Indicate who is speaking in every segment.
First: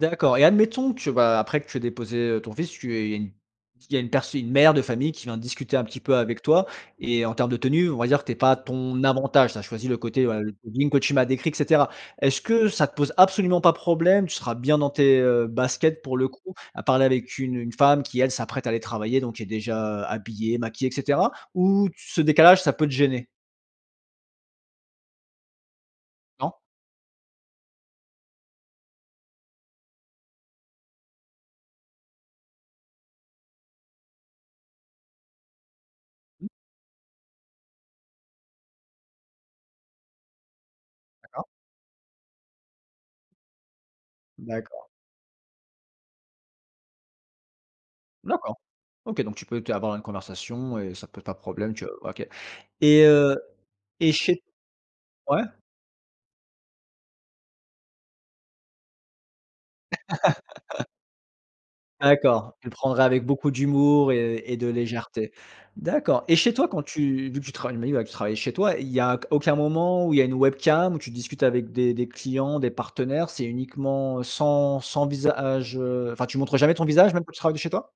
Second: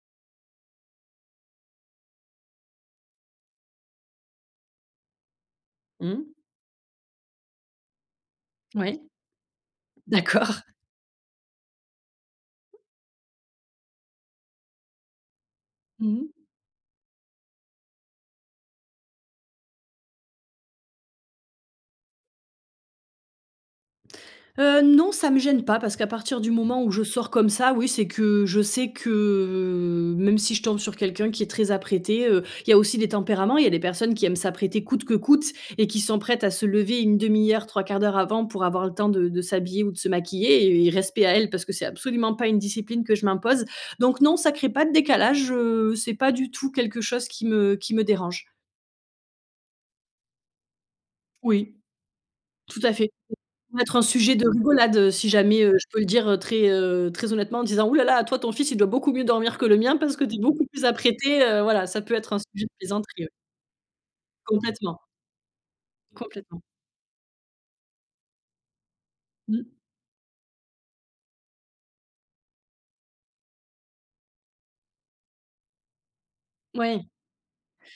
Speaker 1: D'accord et admettons que, bah, après que tu aies déposé, heu, ton fils, tu aies une il y a une pers une mère de famille, qui vient discuter un petit peu
Speaker 2: Mmh.
Speaker 1: avec toi et en termes de tenue, on va dire que tu es pas à
Speaker 2: Moui,
Speaker 1: ton avantage, tu as choisis le côté, ouais, le
Speaker 2: d'accord.
Speaker 1: jogging que tu m'as décrit et cetera. Est-ce que ça te pose absolument pas problème, tu seras bien dans tes, heu, baskets
Speaker 2: Mmh
Speaker 1: pour
Speaker 2: mh.
Speaker 1: le coup à parler avec une une femme qui, elle, s'apprête à aller travailler, donc qui est déjà habillée, maquillée et cetera, ou t ce décalage, ça peut te gêner?
Speaker 2: Heu, non, ça me gêne pas, parce qu'à partir du
Speaker 1: Non?
Speaker 2: moment où je sors comme ça, oui, c'est que je sais que, heu, même si je tombe sur quelqu'un qui est très apprêté, heu, il y a aussi des tempéraments, il y a des personnes qui aiment s'apprêter coûte que coûte et qui sont prêtes
Speaker 1: Mmh.
Speaker 2: à se lever 1/2 heure, 3/4 d'heure avant pour avoir le temps de de s'habiller ou de se maquiller et et respect à
Speaker 1: D'accord.
Speaker 2: elles, parce que c'est absolument pas une discipline que je m'impose, donc non, ça crée pas
Speaker 1: D'accord.
Speaker 2: de décalage, heu, c'est pas du tout quelque chose qui me qui me dérange.
Speaker 1: D'accord. OK, donc tu peux te avoir une conversation et ça te pose pas problème
Speaker 2: Oui,
Speaker 1: que OK
Speaker 2: tout à fait,
Speaker 1: et heu
Speaker 2: ça peut être un
Speaker 1: et
Speaker 2: sujet
Speaker 1: chez
Speaker 2: de rigolade, heu, si
Speaker 1: ouais.
Speaker 2: jamais, heu, je peux le dire très, heu, très honnêtement en disant: «Ouh là là, toi ton fils il doit beaucoup mieux dormir que le mien parce que tu es beaucoup plus apprêtée», heu, voilà, ça peut être un
Speaker 1: D'accord,
Speaker 2: sujet
Speaker 1: tu le
Speaker 2: de
Speaker 1: prendrais
Speaker 2: plaisanterie,
Speaker 1: avec
Speaker 2: oui.
Speaker 1: beaucoup d'humour et et de
Speaker 2: Complètement.
Speaker 1: légèreté. D'accord. Et chez
Speaker 2: Complètement.
Speaker 1: toi, quand tu vu que tu travailles, tu m'as dit, ouais, que tu travaillais chez toi, il y a q aucun
Speaker 2: Mmh.
Speaker 1: moment où il y a une webcam où tu discutes avec des des clients, des partenaires? C'est uniquement sans sans visage, heu, enfin, tu montres jamais ton
Speaker 2: Ouais.
Speaker 1: visage, même que tu travailles de chez toi?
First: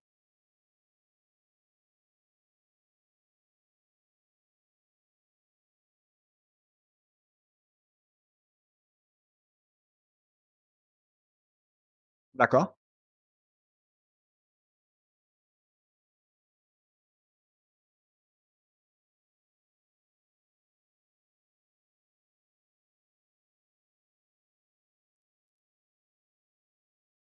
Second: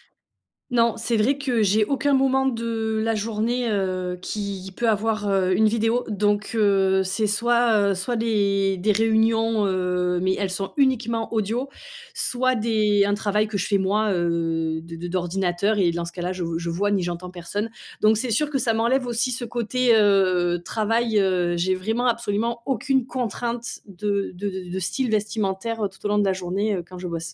Speaker 2: Non, c'est vrai que j'ai aucun moment de la journée, heu, qui peut avoir, heu, une vidéo. Donc, heu, c'est soit, heu, soit les des réunions, heu, mais elles sont uniquement audio, soit
Speaker 1: D'accord.
Speaker 2: des un travail que je fais moi, heu, d d d'ordinateur et dans ce cas-là, je je vois ni j'entends personne, donc c'est sûr que ça m'enlève aussi ce côté, heu, travail, heu. J'ai vraiment absolument aucune contrainte de de de de de style vestimentaire tout au long de la journée, heu, quand je bosse.